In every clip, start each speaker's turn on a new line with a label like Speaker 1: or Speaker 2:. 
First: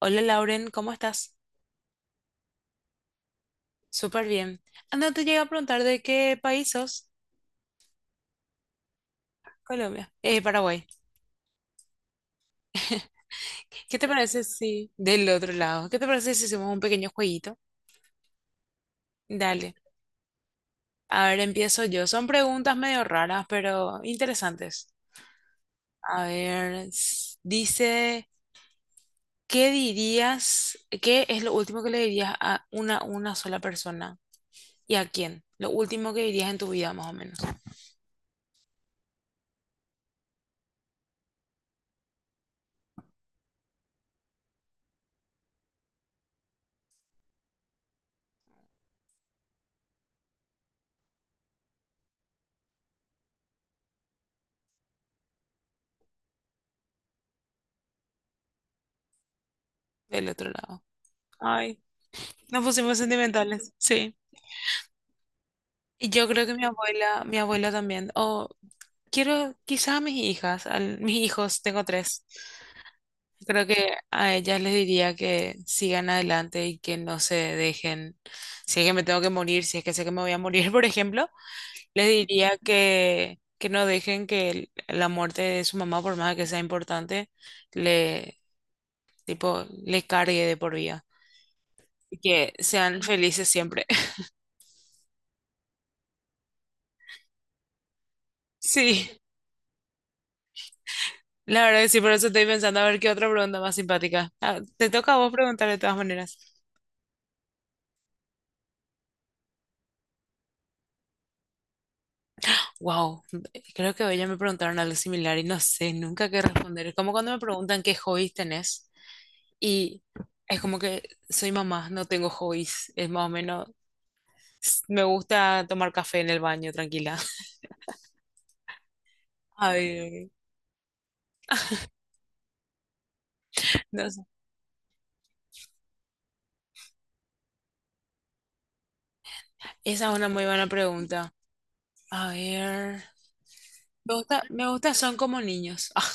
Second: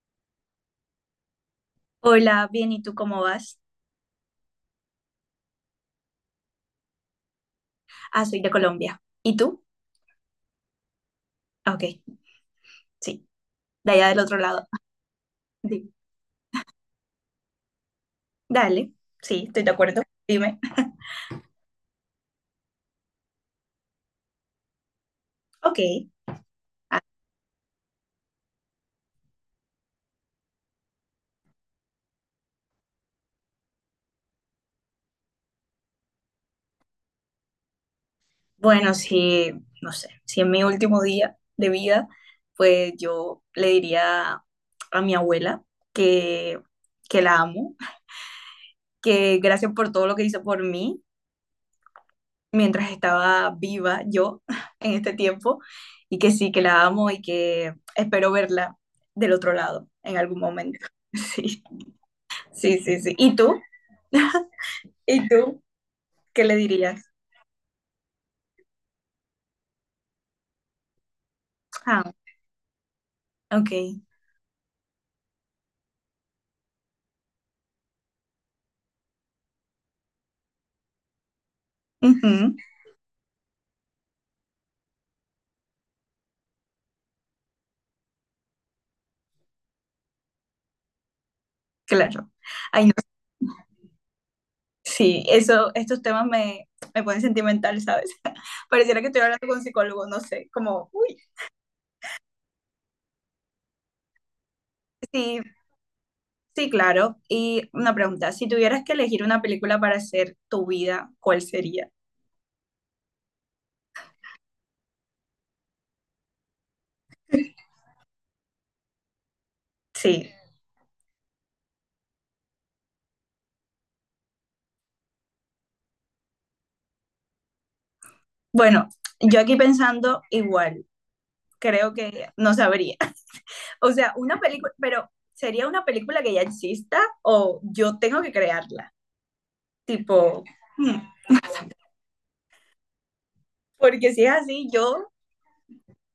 Speaker 1: Hola Lauren, ¿cómo estás?
Speaker 2: Hola, bien, ¿y tú cómo vas?
Speaker 1: Súper bien. Anda, te llega a preguntar de qué país sos.
Speaker 2: Ah, soy de Colombia. ¿Y tú?
Speaker 1: Colombia. Paraguay.
Speaker 2: Ah, Ok, sí, de
Speaker 1: ¿Qué te
Speaker 2: allá del otro
Speaker 1: parece
Speaker 2: lado.
Speaker 1: si del otro lado?
Speaker 2: Di-
Speaker 1: ¿Qué te parece si hacemos un pequeño jueguito?
Speaker 2: Dale, sí, estoy de
Speaker 1: Dale.
Speaker 2: acuerdo. Dime.
Speaker 1: A ver, empiezo yo. Son preguntas medio raras, pero interesantes.
Speaker 2: Ok.
Speaker 1: A ver,
Speaker 2: Ah,
Speaker 1: dice, ¿qué dirías? ¿Qué es lo último que le dirías a una sola persona? ¿Y a quién? Lo último que dirías en tu vida, más o menos.
Speaker 2: bueno, si, no sé, si en mi último día de vida, pues yo le diría a mi abuela que, que la amo, que gracias por todo lo que hizo por mí mientras estaba viva yo en este tiempo y que sí, que la amo y que espero verla del otro lado en
Speaker 1: Del
Speaker 2: algún
Speaker 1: otro
Speaker 2: momento.
Speaker 1: lado.
Speaker 2: Sí,
Speaker 1: Ay, nos
Speaker 2: sí,
Speaker 1: pusimos
Speaker 2: sí, sí. ¿Y tú?
Speaker 1: sentimentales. Sí.
Speaker 2: ¿Y tú
Speaker 1: Yo
Speaker 2: qué
Speaker 1: creo que
Speaker 2: le dirías?
Speaker 1: mi abuela también. O quiero, quizás a mis hijas, a mis hijos, tengo
Speaker 2: Ah,
Speaker 1: tres. Creo que
Speaker 2: ok.
Speaker 1: a ellas les diría que sigan adelante y que no se dejen. Si es que me tengo que morir, si es que sé que me voy a morir, por ejemplo, les
Speaker 2: Ujú,
Speaker 1: diría que no dejen que la muerte de su mamá, por más que sea importante, le, tipo, le cargue de por vida. Y
Speaker 2: claro.
Speaker 1: que
Speaker 2: Ay, no,
Speaker 1: sean felices siempre.
Speaker 2: sí, eso, estos temas me ponen sentimental, ¿sabes? Pareciera que
Speaker 1: Sí.
Speaker 2: estoy hablando con un psicólogo, no sé, como, uy,
Speaker 1: La verdad que sí, por eso estoy pensando a ver qué otra pregunta más simpática. Ah, te toca a vos
Speaker 2: sí,
Speaker 1: preguntar de todas maneras.
Speaker 2: sí, claro. Y una pregunta, si tuvieras que elegir una película para hacer tu vida, ¿cuál sería?
Speaker 1: Wow, creo que hoy ya me preguntaron algo similar y no sé nunca qué responder. Es como cuando me preguntan qué hobbies tenés y
Speaker 2: Sí,
Speaker 1: es como que soy mamá, no tengo hobbies. Es más o menos, me gusta tomar café en el baño, tranquila.
Speaker 2: bueno, yo aquí
Speaker 1: A
Speaker 2: pensando
Speaker 1: ver,
Speaker 2: igual, creo que no sabría. O
Speaker 1: no
Speaker 2: sea,
Speaker 1: sé.
Speaker 2: una película, pero ¿sería una película que ya exista o yo tengo que crearla?
Speaker 1: Esa es una
Speaker 2: Tipo,
Speaker 1: muy buena
Speaker 2: hmm,
Speaker 1: pregunta. A ver,
Speaker 2: porque si es
Speaker 1: me
Speaker 2: así,
Speaker 1: gusta
Speaker 2: yo,
Speaker 1: son como niños. Ah,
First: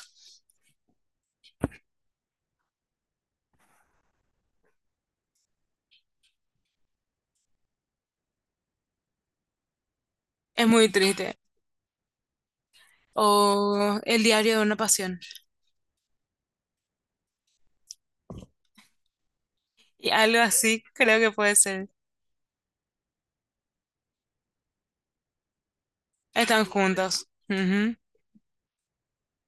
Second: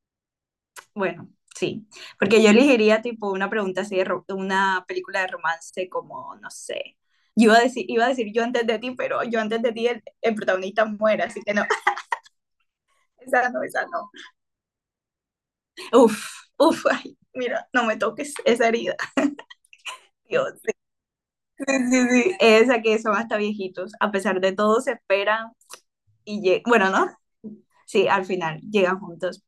Speaker 2: bueno, sí, porque yo elegiría tipo una pregunta así de una película de romance como, no sé. Yo iba a decir yo antes de ti, pero yo antes de ti el
Speaker 1: es
Speaker 2: protagonista
Speaker 1: muy
Speaker 2: muere,
Speaker 1: triste.
Speaker 2: así que no, esa no, esa
Speaker 1: O
Speaker 2: no.
Speaker 1: el diario de una pasión.
Speaker 2: Uf, uf, ay, mira, no me toques esa herida,
Speaker 1: Y algo
Speaker 2: Dios.
Speaker 1: así, creo que puede
Speaker 2: Sí,
Speaker 1: ser.
Speaker 2: sí, sí. Esa que son hasta viejitos. A pesar de todo, se esperan
Speaker 1: Están
Speaker 2: bueno, ¿no?
Speaker 1: juntos. Ujú.
Speaker 2: Sí, al final llegan juntos.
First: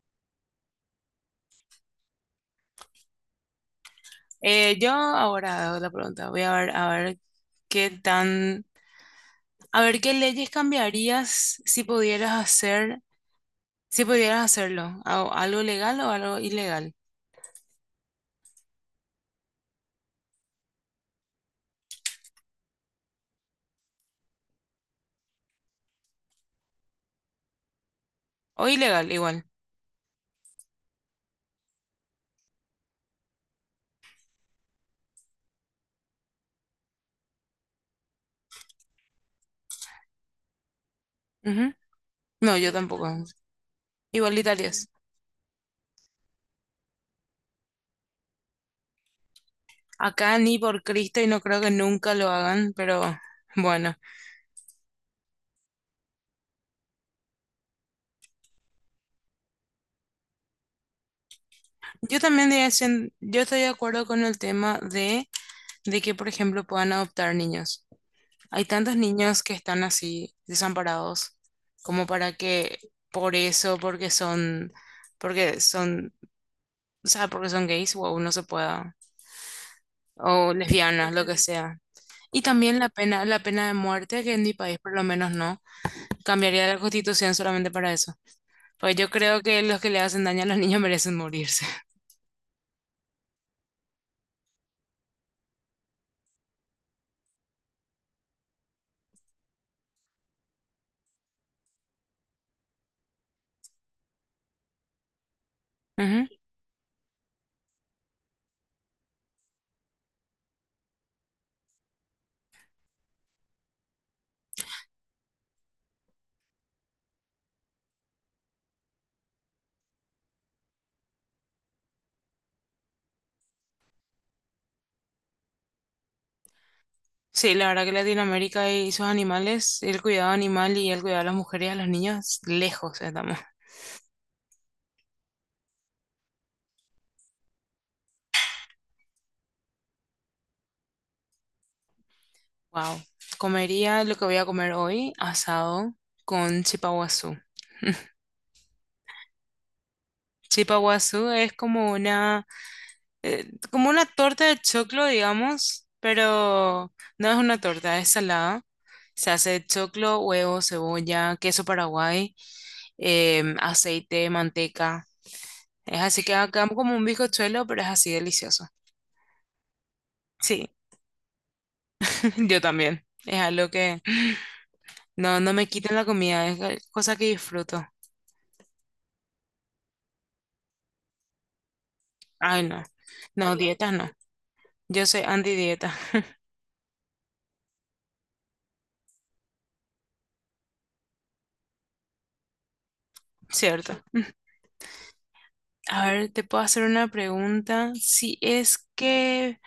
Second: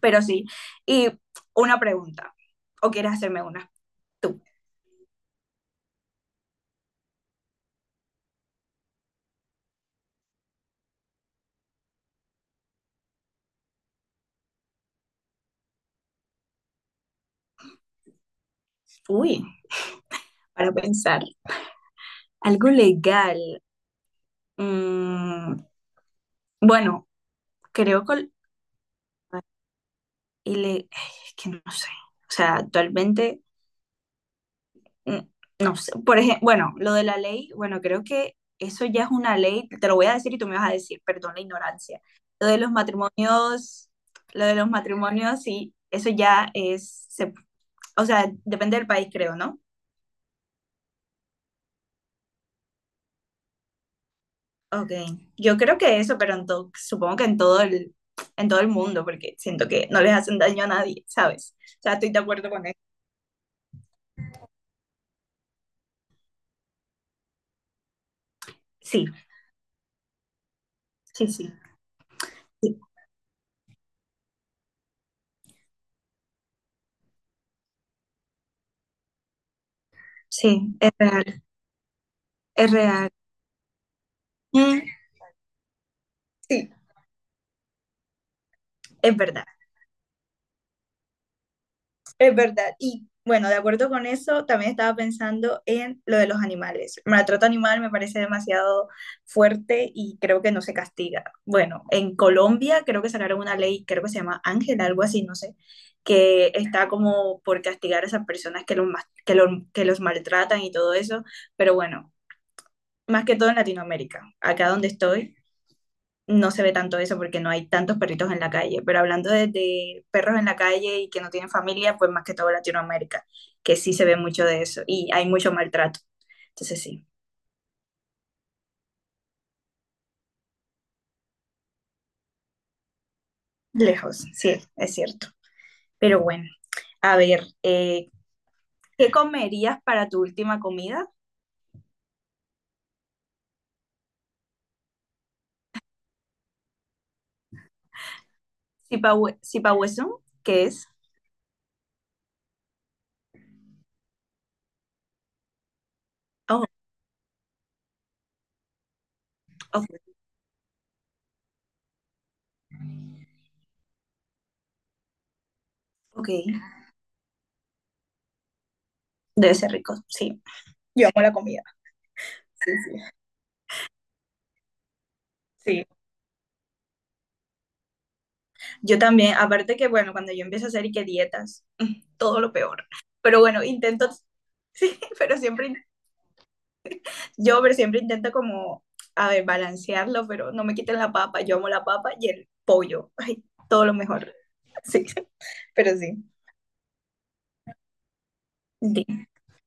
Speaker 2: Pero sí. Y una pregunta. ¿O quieres hacerme una? Tú.
Speaker 1: Yo ahora hago la pregunta. Voy a ver, qué tan, a ver qué leyes cambiarías si pudieras hacer, si pudieras hacerlo. Algo legal o algo ilegal?
Speaker 2: Uy, para pensar. Algo legal. Mm, bueno, creo que...
Speaker 1: O ilegal, igual.
Speaker 2: Y le... Es que no sé. O sea, actualmente... mm, no sé, por ejemplo, bueno, lo de la ley, bueno, creo que eso ya es una ley, te lo voy a decir y tú me vas a decir, perdón la
Speaker 1: Ujú.
Speaker 2: ignorancia. Lo
Speaker 1: No,
Speaker 2: de los
Speaker 1: yo tampoco.
Speaker 2: matrimonios, lo de los
Speaker 1: Igualitarias.
Speaker 2: matrimonios, sí, eso ya es, o sea, depende del país, creo, ¿no?
Speaker 1: Acá ni por Cristo y no creo que nunca lo hagan, pero bueno.
Speaker 2: Ok, yo creo que eso, pero supongo que en en todo el mundo, porque siento que no les hacen daño a nadie, ¿sabes? O sea, estoy de
Speaker 1: Yo también
Speaker 2: acuerdo
Speaker 1: diría,
Speaker 2: con eso.
Speaker 1: yo estoy de acuerdo con el tema de que, por ejemplo, puedan adoptar niños. Hay tantos
Speaker 2: Sí,
Speaker 1: niños que están así,
Speaker 2: sí,
Speaker 1: desamparados,
Speaker 2: sí,
Speaker 1: como para que
Speaker 2: sí,
Speaker 1: por eso, porque son, o sea, porque son gays, o no se pueda, o
Speaker 2: sí, es
Speaker 1: lesbianas, lo que
Speaker 2: real,
Speaker 1: sea. Y
Speaker 2: es
Speaker 1: también
Speaker 2: real.
Speaker 1: la pena de muerte, que en mi país
Speaker 2: Mm,
Speaker 1: por lo menos no, cambiaría
Speaker 2: sí,
Speaker 1: la constitución solamente para eso. Pues yo
Speaker 2: es
Speaker 1: creo
Speaker 2: verdad.
Speaker 1: que los que le hacen daño a los niños merecen morirse.
Speaker 2: Es verdad. Y bueno, de acuerdo con eso, también estaba pensando en lo de los animales. El maltrato animal me parece demasiado fuerte y creo que no se castiga. Bueno, en Colombia creo que sacaron una ley, creo que se llama Ángel, algo así, no sé,
Speaker 1: Ujú.
Speaker 2: que está como por castigar a esas personas que, los mas- que, lo- que los maltratan y todo eso. Pero bueno, más que todo en Latinoamérica. Acá donde estoy, no se ve tanto eso porque no hay tantos perritos en la calle, pero hablando de perros en la calle y que no tienen familia, pues más que todo Latinoamérica, que sí se ve mucho de eso y hay mucho maltrato. Entonces sí,
Speaker 1: Sí, la verdad que Latinoamérica y sus animales, el cuidado animal y el cuidado a las mujeres y a los niños, lejos estamos.
Speaker 2: lejos, sí, es cierto. Pero bueno, a ver, ¿qué comerías para tu última comida?
Speaker 1: Wow. Comería lo que voy a comer hoy, asado con chipaguazú.
Speaker 2: Sipahuesun, ¿qué es?
Speaker 1: Chipaguazú es como una torta de choclo, digamos,
Speaker 2: Oh,
Speaker 1: pero no es una torta, es salada. Se hace de
Speaker 2: ok,
Speaker 1: choclo, huevo, cebolla, queso paraguay, aceite, manteca. Es así
Speaker 2: ok,
Speaker 1: que acá como un bizcochuelo, pero es así delicioso.
Speaker 2: debe ser rico, sí.
Speaker 1: Sí,
Speaker 2: Yo amo la comida,
Speaker 1: yo
Speaker 2: sí,
Speaker 1: también.
Speaker 2: sí.
Speaker 1: Es algo que no me
Speaker 2: Sí,
Speaker 1: quiten la comida, es cosa que disfruto.
Speaker 2: yo también, aparte que, bueno, cuando yo empiezo a hacer y que dietas, todo lo
Speaker 1: Ay, no.
Speaker 2: peor. Pero
Speaker 1: No,
Speaker 2: bueno,
Speaker 1: dietas
Speaker 2: intento,
Speaker 1: no.
Speaker 2: sí,
Speaker 1: Yo soy
Speaker 2: pero siempre,
Speaker 1: antidieta,
Speaker 2: yo pero siempre intento como, a ver, balancearlo, pero no me quiten la papa, yo amo la papa y el pollo, ay, todo
Speaker 1: ¿cierto?
Speaker 2: lo mejor, sí, pero
Speaker 1: A
Speaker 2: sí.
Speaker 1: ver, te puedo hacer una pregunta. Si es
Speaker 2: Sí.
Speaker 1: que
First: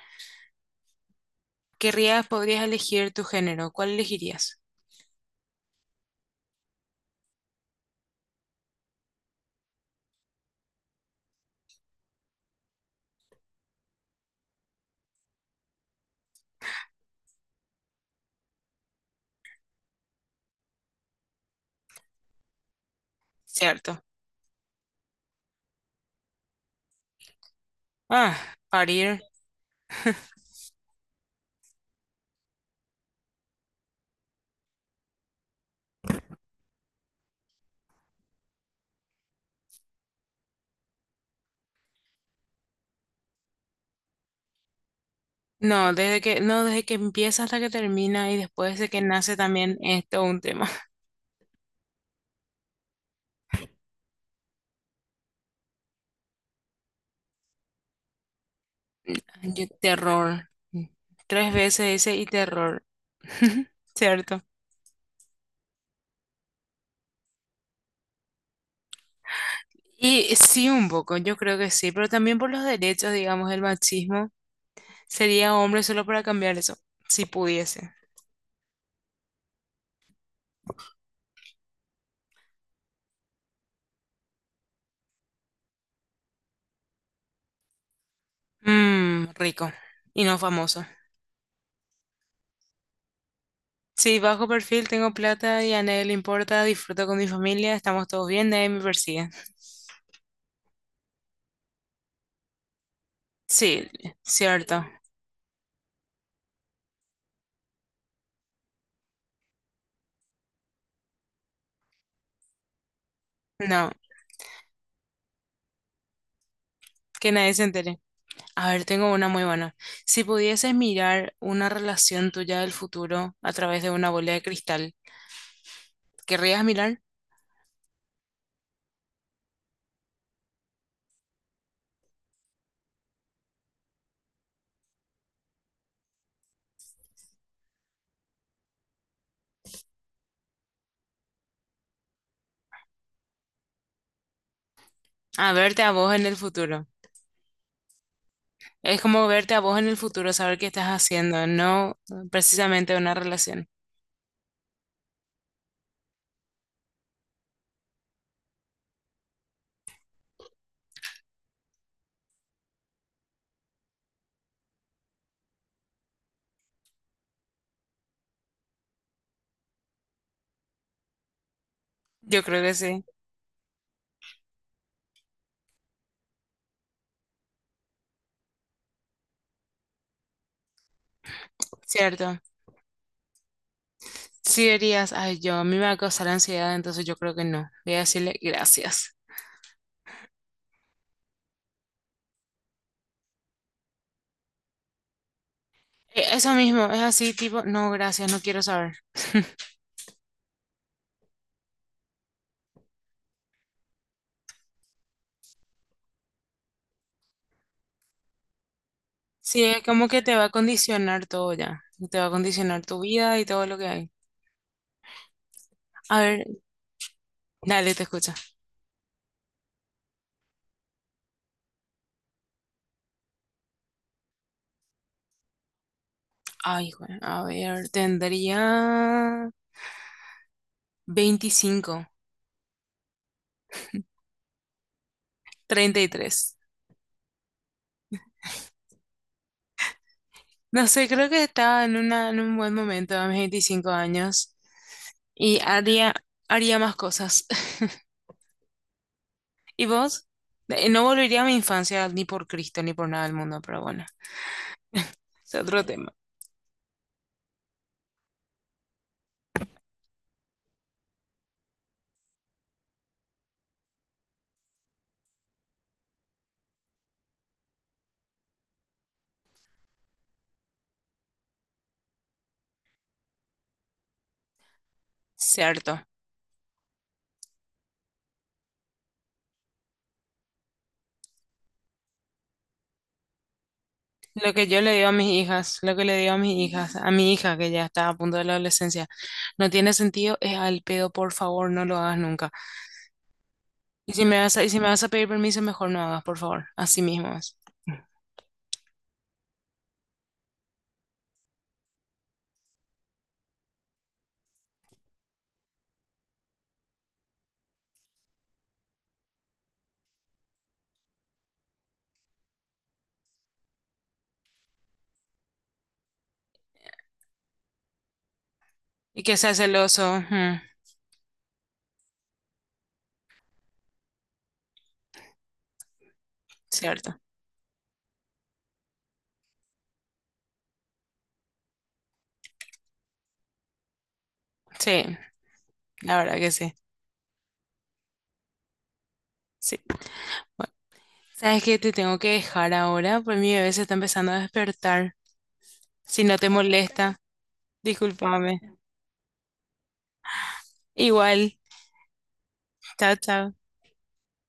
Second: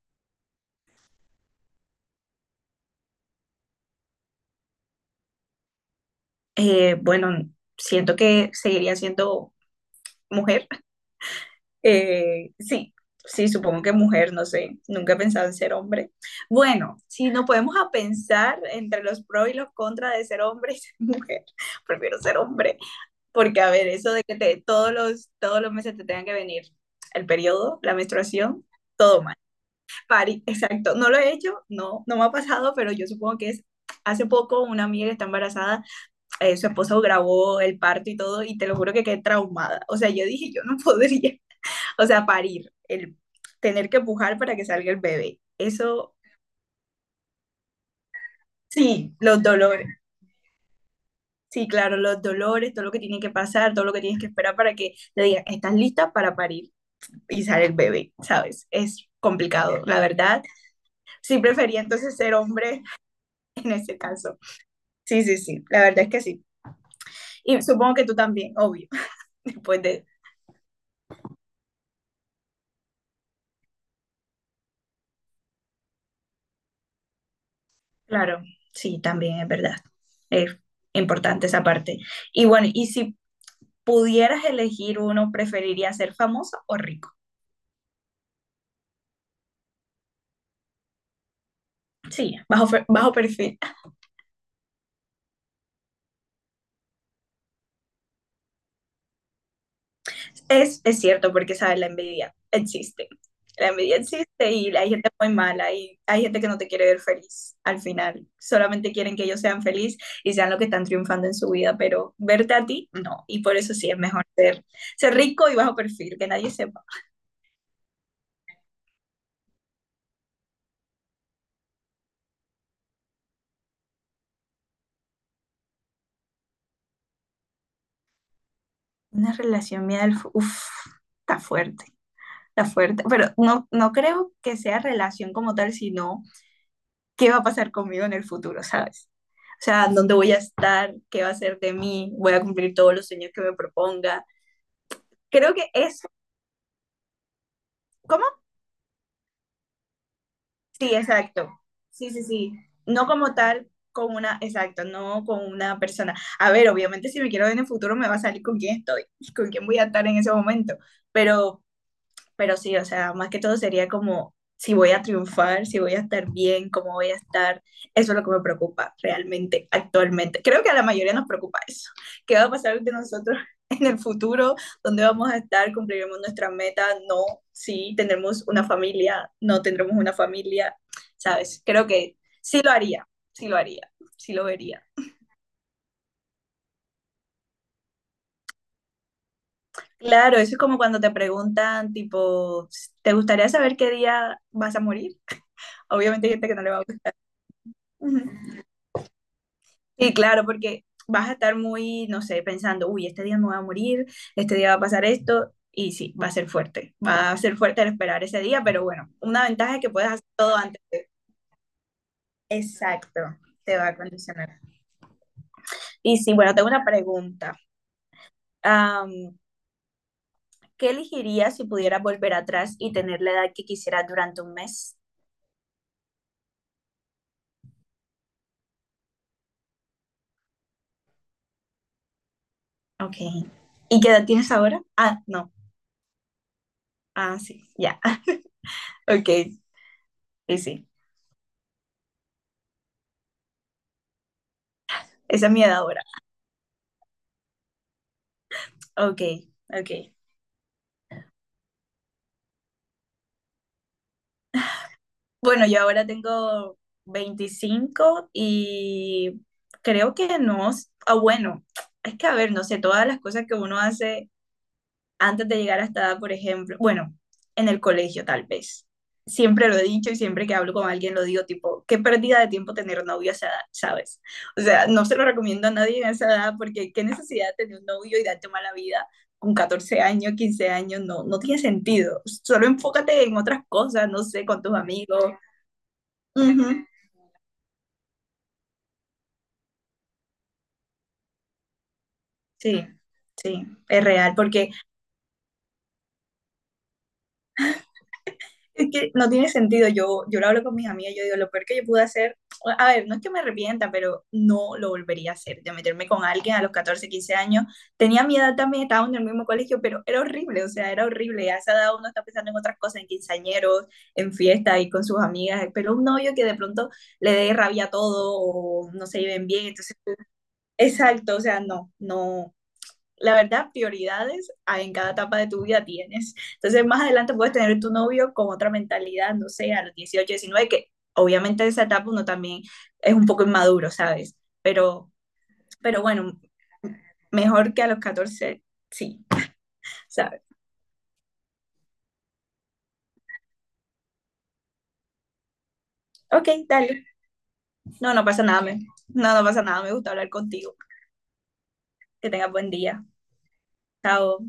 Speaker 1: querrías, podrías elegir tu género, ¿cuál elegirías?
Speaker 2: Bueno, siento que seguiría siendo mujer. Sí, sí, supongo que mujer, no sé, nunca he pensado en ser hombre. Bueno, si nos podemos a pensar entre los pros y los contras de ser hombre y ser mujer, prefiero ser hombre, porque a ver,
Speaker 1: ¿Cierto?
Speaker 2: eso de que te, todos los meses te tengan que venir el periodo, la
Speaker 1: Ah,
Speaker 2: menstruación,
Speaker 1: parir.
Speaker 2: todo mal. Pari, exacto, no lo he hecho, no, no me ha pasado, pero yo supongo que es. Hace poco una amiga que está embarazada, su esposo grabó el parto y todo, y te lo juro que quedé traumada. O sea, yo dije, yo no podría, o sea, parir, el tener que pujar para que salga el bebé.
Speaker 1: No,
Speaker 2: Eso,
Speaker 1: no, desde que empieza hasta que termina y después de que
Speaker 2: sí,
Speaker 1: nace
Speaker 2: los
Speaker 1: también
Speaker 2: dolores.
Speaker 1: es todo un tema.
Speaker 2: Sí, claro, los dolores, todo lo que tiene que pasar, todo lo que tienes que esperar para que te digan, estás lista para parir y sale el bebé, ¿sabes? Es
Speaker 1: Yo,
Speaker 2: complicado, la verdad.
Speaker 1: terror.
Speaker 2: Sí
Speaker 1: Tres veces
Speaker 2: prefería
Speaker 1: ese
Speaker 2: entonces
Speaker 1: y
Speaker 2: ser hombre
Speaker 1: terror.
Speaker 2: en ese caso.
Speaker 1: ¿Cierto?
Speaker 2: Sí, sí, sí, la verdad es que sí. Y supongo que tú también, obvio, después de...
Speaker 1: Y sí, un poco, yo creo que sí, pero también por los derechos, digamos, el machismo. Sería hombre solo para cambiar eso, si pudiese.
Speaker 2: Claro, sí, también es verdad. Es importante esa parte. Y bueno, y si pudieras elegir uno, ¿preferirías ser famosa o rico?
Speaker 1: Mmm, rico y no famoso.
Speaker 2: Sí, bajo, bajo perfil.
Speaker 1: Sí, bajo perfil, tengo plata y a nadie le importa, disfruto con mi familia, estamos todos bien, nadie me persigue.
Speaker 2: Es cierto, porque, ¿sabes? La envidia existe. La
Speaker 1: Sí,
Speaker 2: envidia existe y
Speaker 1: cierto.
Speaker 2: hay gente muy mala y hay gente que no te quiere ver feliz al final. Solamente quieren que ellos sean felices y sean lo que están triunfando en su vida, pero verte a ti, no. Y por eso
Speaker 1: No,
Speaker 2: sí es mejor ser rico y bajo perfil, que nadie sepa.
Speaker 1: que nadie se entere. A ver, tengo una muy buena. Si pudieses mirar una relación tuya del futuro a través de una bola de cristal, ¿querrías mirar?
Speaker 2: Una relación mía Uf, está fuerte, está fuerte. Pero no, no creo que sea relación como tal, sino qué va a pasar conmigo en el futuro, ¿sabes? O sea, dónde voy a estar, qué va a ser de mí, voy a cumplir todos los sueños que me proponga.
Speaker 1: A
Speaker 2: Creo que
Speaker 1: verte a
Speaker 2: eso,
Speaker 1: vos en el futuro.
Speaker 2: ¿cómo?
Speaker 1: Es como verte a vos en el futuro, saber qué estás
Speaker 2: Sí,
Speaker 1: haciendo,
Speaker 2: exacto.
Speaker 1: no
Speaker 2: Sí, sí, sí.
Speaker 1: precisamente
Speaker 2: No
Speaker 1: una
Speaker 2: como tal
Speaker 1: relación.
Speaker 2: con una, exacto, no con una persona. A ver, obviamente si me quiero ver en el futuro me va a salir con quién estoy, con quién voy a estar en ese momento, pero Pero sí, o sea, más que todo sería como si voy a triunfar, si voy a estar bien, cómo voy a estar. Eso es lo que me preocupa realmente actualmente. Creo que a la mayoría nos preocupa eso. ¿Qué
Speaker 1: Yo
Speaker 2: va a
Speaker 1: creo que
Speaker 2: pasar de
Speaker 1: sí,
Speaker 2: nosotros en el futuro? ¿Dónde vamos a estar? ¿Cumpliremos nuestra meta? No, sí, tendremos una familia, no tendremos una familia, ¿sabes? Creo que
Speaker 1: cierto.
Speaker 2: sí lo haría, sí lo haría, sí lo
Speaker 1: Sí
Speaker 2: vería.
Speaker 1: dirías, ay, yo, a mí me va a causar ansiedad, entonces yo creo que no. Voy a decirle gracias.
Speaker 2: Claro, eso es como cuando te preguntan, tipo, ¿te gustaría saber qué día vas a morir? Obviamente hay gente
Speaker 1: Eso
Speaker 2: que no le va a
Speaker 1: mismo, es
Speaker 2: gustar.
Speaker 1: así, tipo, no, gracias, no quiero saber.
Speaker 2: Sí, claro, porque vas a estar muy, no sé, pensando, uy, este día me voy a morir, este día va a pasar esto, y sí, va a ser fuerte, va a ser fuerte el esperar ese día, pero bueno, una
Speaker 1: Sí,
Speaker 2: ventaja es
Speaker 1: es
Speaker 2: que
Speaker 1: como
Speaker 2: puedes
Speaker 1: que
Speaker 2: hacer
Speaker 1: te va a
Speaker 2: todo antes de...
Speaker 1: condicionar todo ya. Te va a condicionar tu
Speaker 2: Exacto,
Speaker 1: vida y todo lo
Speaker 2: te
Speaker 1: que
Speaker 2: va a
Speaker 1: hay.
Speaker 2: condicionar. Y
Speaker 1: A
Speaker 2: sí,
Speaker 1: ver,
Speaker 2: bueno, tengo una pregunta.
Speaker 1: dale, te escucha.
Speaker 2: Am, ¿Qué elegirías si pudieras volver atrás y tener la edad que quisieras durante un mes?
Speaker 1: Ay, hijo, a ver, tendría 25
Speaker 2: Ok. ¿Y qué edad tienes ahora? Ah, no.
Speaker 1: 33.
Speaker 2: Ah, sí, ya. Ok, y
Speaker 1: No
Speaker 2: sí,
Speaker 1: sé, creo que estaba en un buen momento a mis 25 años
Speaker 2: esa es
Speaker 1: y
Speaker 2: mi edad ahora.
Speaker 1: haría, haría más cosas.
Speaker 2: Ok,
Speaker 1: ¿Y
Speaker 2: ok.
Speaker 1: vos? No volvería a mi infancia ni por Cristo ni por nada del mundo, pero bueno, es
Speaker 2: Bueno, yo
Speaker 1: otro
Speaker 2: ahora
Speaker 1: tema.
Speaker 2: tengo 25 y creo que no, ah, bueno, es que a ver, no sé, todas las cosas que uno hace antes de llegar a esta edad, por ejemplo, bueno, en el colegio tal vez. Siempre lo he dicho y siempre que hablo con alguien lo digo, tipo, qué pérdida de tiempo tener novio a esa edad, ¿sabes? O sea, no se lo recomiendo a nadie
Speaker 1: Cierto.
Speaker 2: en esa edad porque qué necesidad de tener un novio y darte mala vida con 14 años, 15 años, no, no tiene sentido. Solo enfócate en otras cosas, no sé,
Speaker 1: Lo
Speaker 2: con
Speaker 1: que
Speaker 2: tus
Speaker 1: yo le digo a mis
Speaker 2: amigos.
Speaker 1: hijas, lo que le digo a mis
Speaker 2: Ujú.
Speaker 1: hijas, a mi hija que ya está a punto de la adolescencia, no tiene sentido, es al pedo, por favor, no lo hagas nunca.
Speaker 2: Sí, sí, es real,
Speaker 1: Y
Speaker 2: porque
Speaker 1: si me vas a pedir permiso, mejor no hagas, por favor, así mismo es.
Speaker 2: es que no tiene sentido. Yo lo hablo con mis amigas, yo digo, lo peor que yo pude hacer, a ver, no es que me arrepienta, pero no lo volvería a hacer, de meterme con alguien a los 14 15 años. Tenía mi edad también, estaba en el mismo colegio, pero era horrible, o sea, era horrible. A esa edad uno está pensando en otras cosas, en quinceañeros, en fiestas y con sus amigas, pero un novio que de pronto le dé rabia a todo o no se
Speaker 1: Y que
Speaker 2: lleven
Speaker 1: sea
Speaker 2: bien, entonces,
Speaker 1: celoso, mm,
Speaker 2: exacto, o sea, no, no. La verdad, prioridades en cada etapa de tu vida tienes. Entonces, más
Speaker 1: cierto.
Speaker 2: adelante puedes tener tu novio con otra mentalidad, no sé, a los 18 19 que obviamente en esa etapa uno también es un poco inmaduro, ¿sabes?
Speaker 1: Sí,
Speaker 2: Pero, pero
Speaker 1: la verdad
Speaker 2: bueno,
Speaker 1: que sí.
Speaker 2: mejor que a los 14 sí,
Speaker 1: Sí.
Speaker 2: ¿sabes?
Speaker 1: Bueno, ¿sabes qué? Te tengo que dejar ahora, pues mi bebé se está empezando a despertar. Si no
Speaker 2: Ok,
Speaker 1: te
Speaker 2: dale.
Speaker 1: molesta,
Speaker 2: No, no pasa
Speaker 1: discúlpame.
Speaker 2: nada, no, no pasa nada, me gusta hablar contigo.
Speaker 1: Igual,
Speaker 2: Que tengas buen día.
Speaker 1: chao, chao.
Speaker 2: Chao.